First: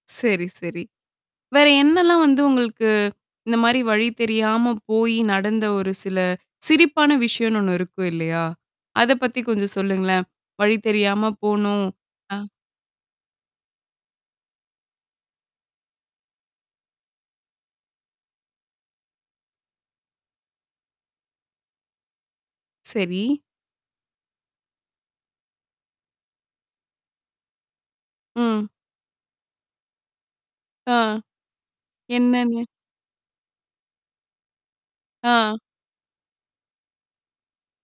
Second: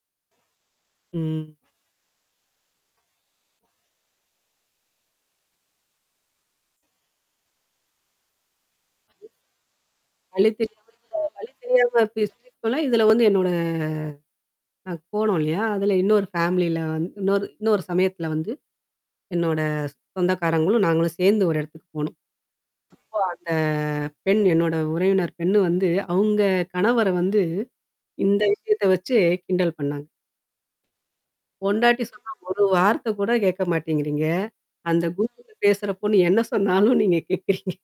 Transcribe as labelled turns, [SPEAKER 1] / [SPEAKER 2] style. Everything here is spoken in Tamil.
[SPEAKER 1] சரி, சரி.
[SPEAKER 2] ம்.
[SPEAKER 1] வேற என்னலாம் வந்து உங்களுக்கு? இந்தமாரி வழி தெரியாம போயி நடந்த ஒரு சில சிரிப்பான விஷயம்ன்னு ஒண்ணு இருக்கும் இல்லயா! அத பத்தி கொஞ்சம் சொல்லுங்களேன். வழி
[SPEAKER 2] அலைபேசில
[SPEAKER 1] தெரியாம
[SPEAKER 2] வழி
[SPEAKER 1] போனோம்
[SPEAKER 2] தெரியாம பேசி
[SPEAKER 1] ஆ.
[SPEAKER 2] [unintelligible] இதுல வந்து என்னோட அ போனோம் இல்லயா! அதுல இன்னொரு ஃபேமிலியில வந்து இன்னொரு இன்னொரு சமயத்தில வந்து, என்னோட சொந்தக்காரங்களும் நாங்களும் சேர்ந்து ஒரு இடத்துக்கு போனோம். அப்போ
[SPEAKER 1] சரி.
[SPEAKER 2] அந்த பெண் என்னோட உறவினர் பெண்ணு வந்து அங்க கணவர வந்து இந்த
[SPEAKER 1] ம்.
[SPEAKER 2] விஷயத்த வச்சு கிண்டல் பண்ணாங்க.
[SPEAKER 1] ஆ.
[SPEAKER 2] பொண்டாட்டி சொன்னா
[SPEAKER 1] என்னன்னு?
[SPEAKER 2] ஒரு வார்த்த கூட கேட்க மாட்டேங்கிறீங்க. அந்த கூகில்ல
[SPEAKER 1] ஆ.
[SPEAKER 2] பேசுறப் பொண்ணு என்ன சொன்னாலும் நீங்க கேட்கிறீங்க?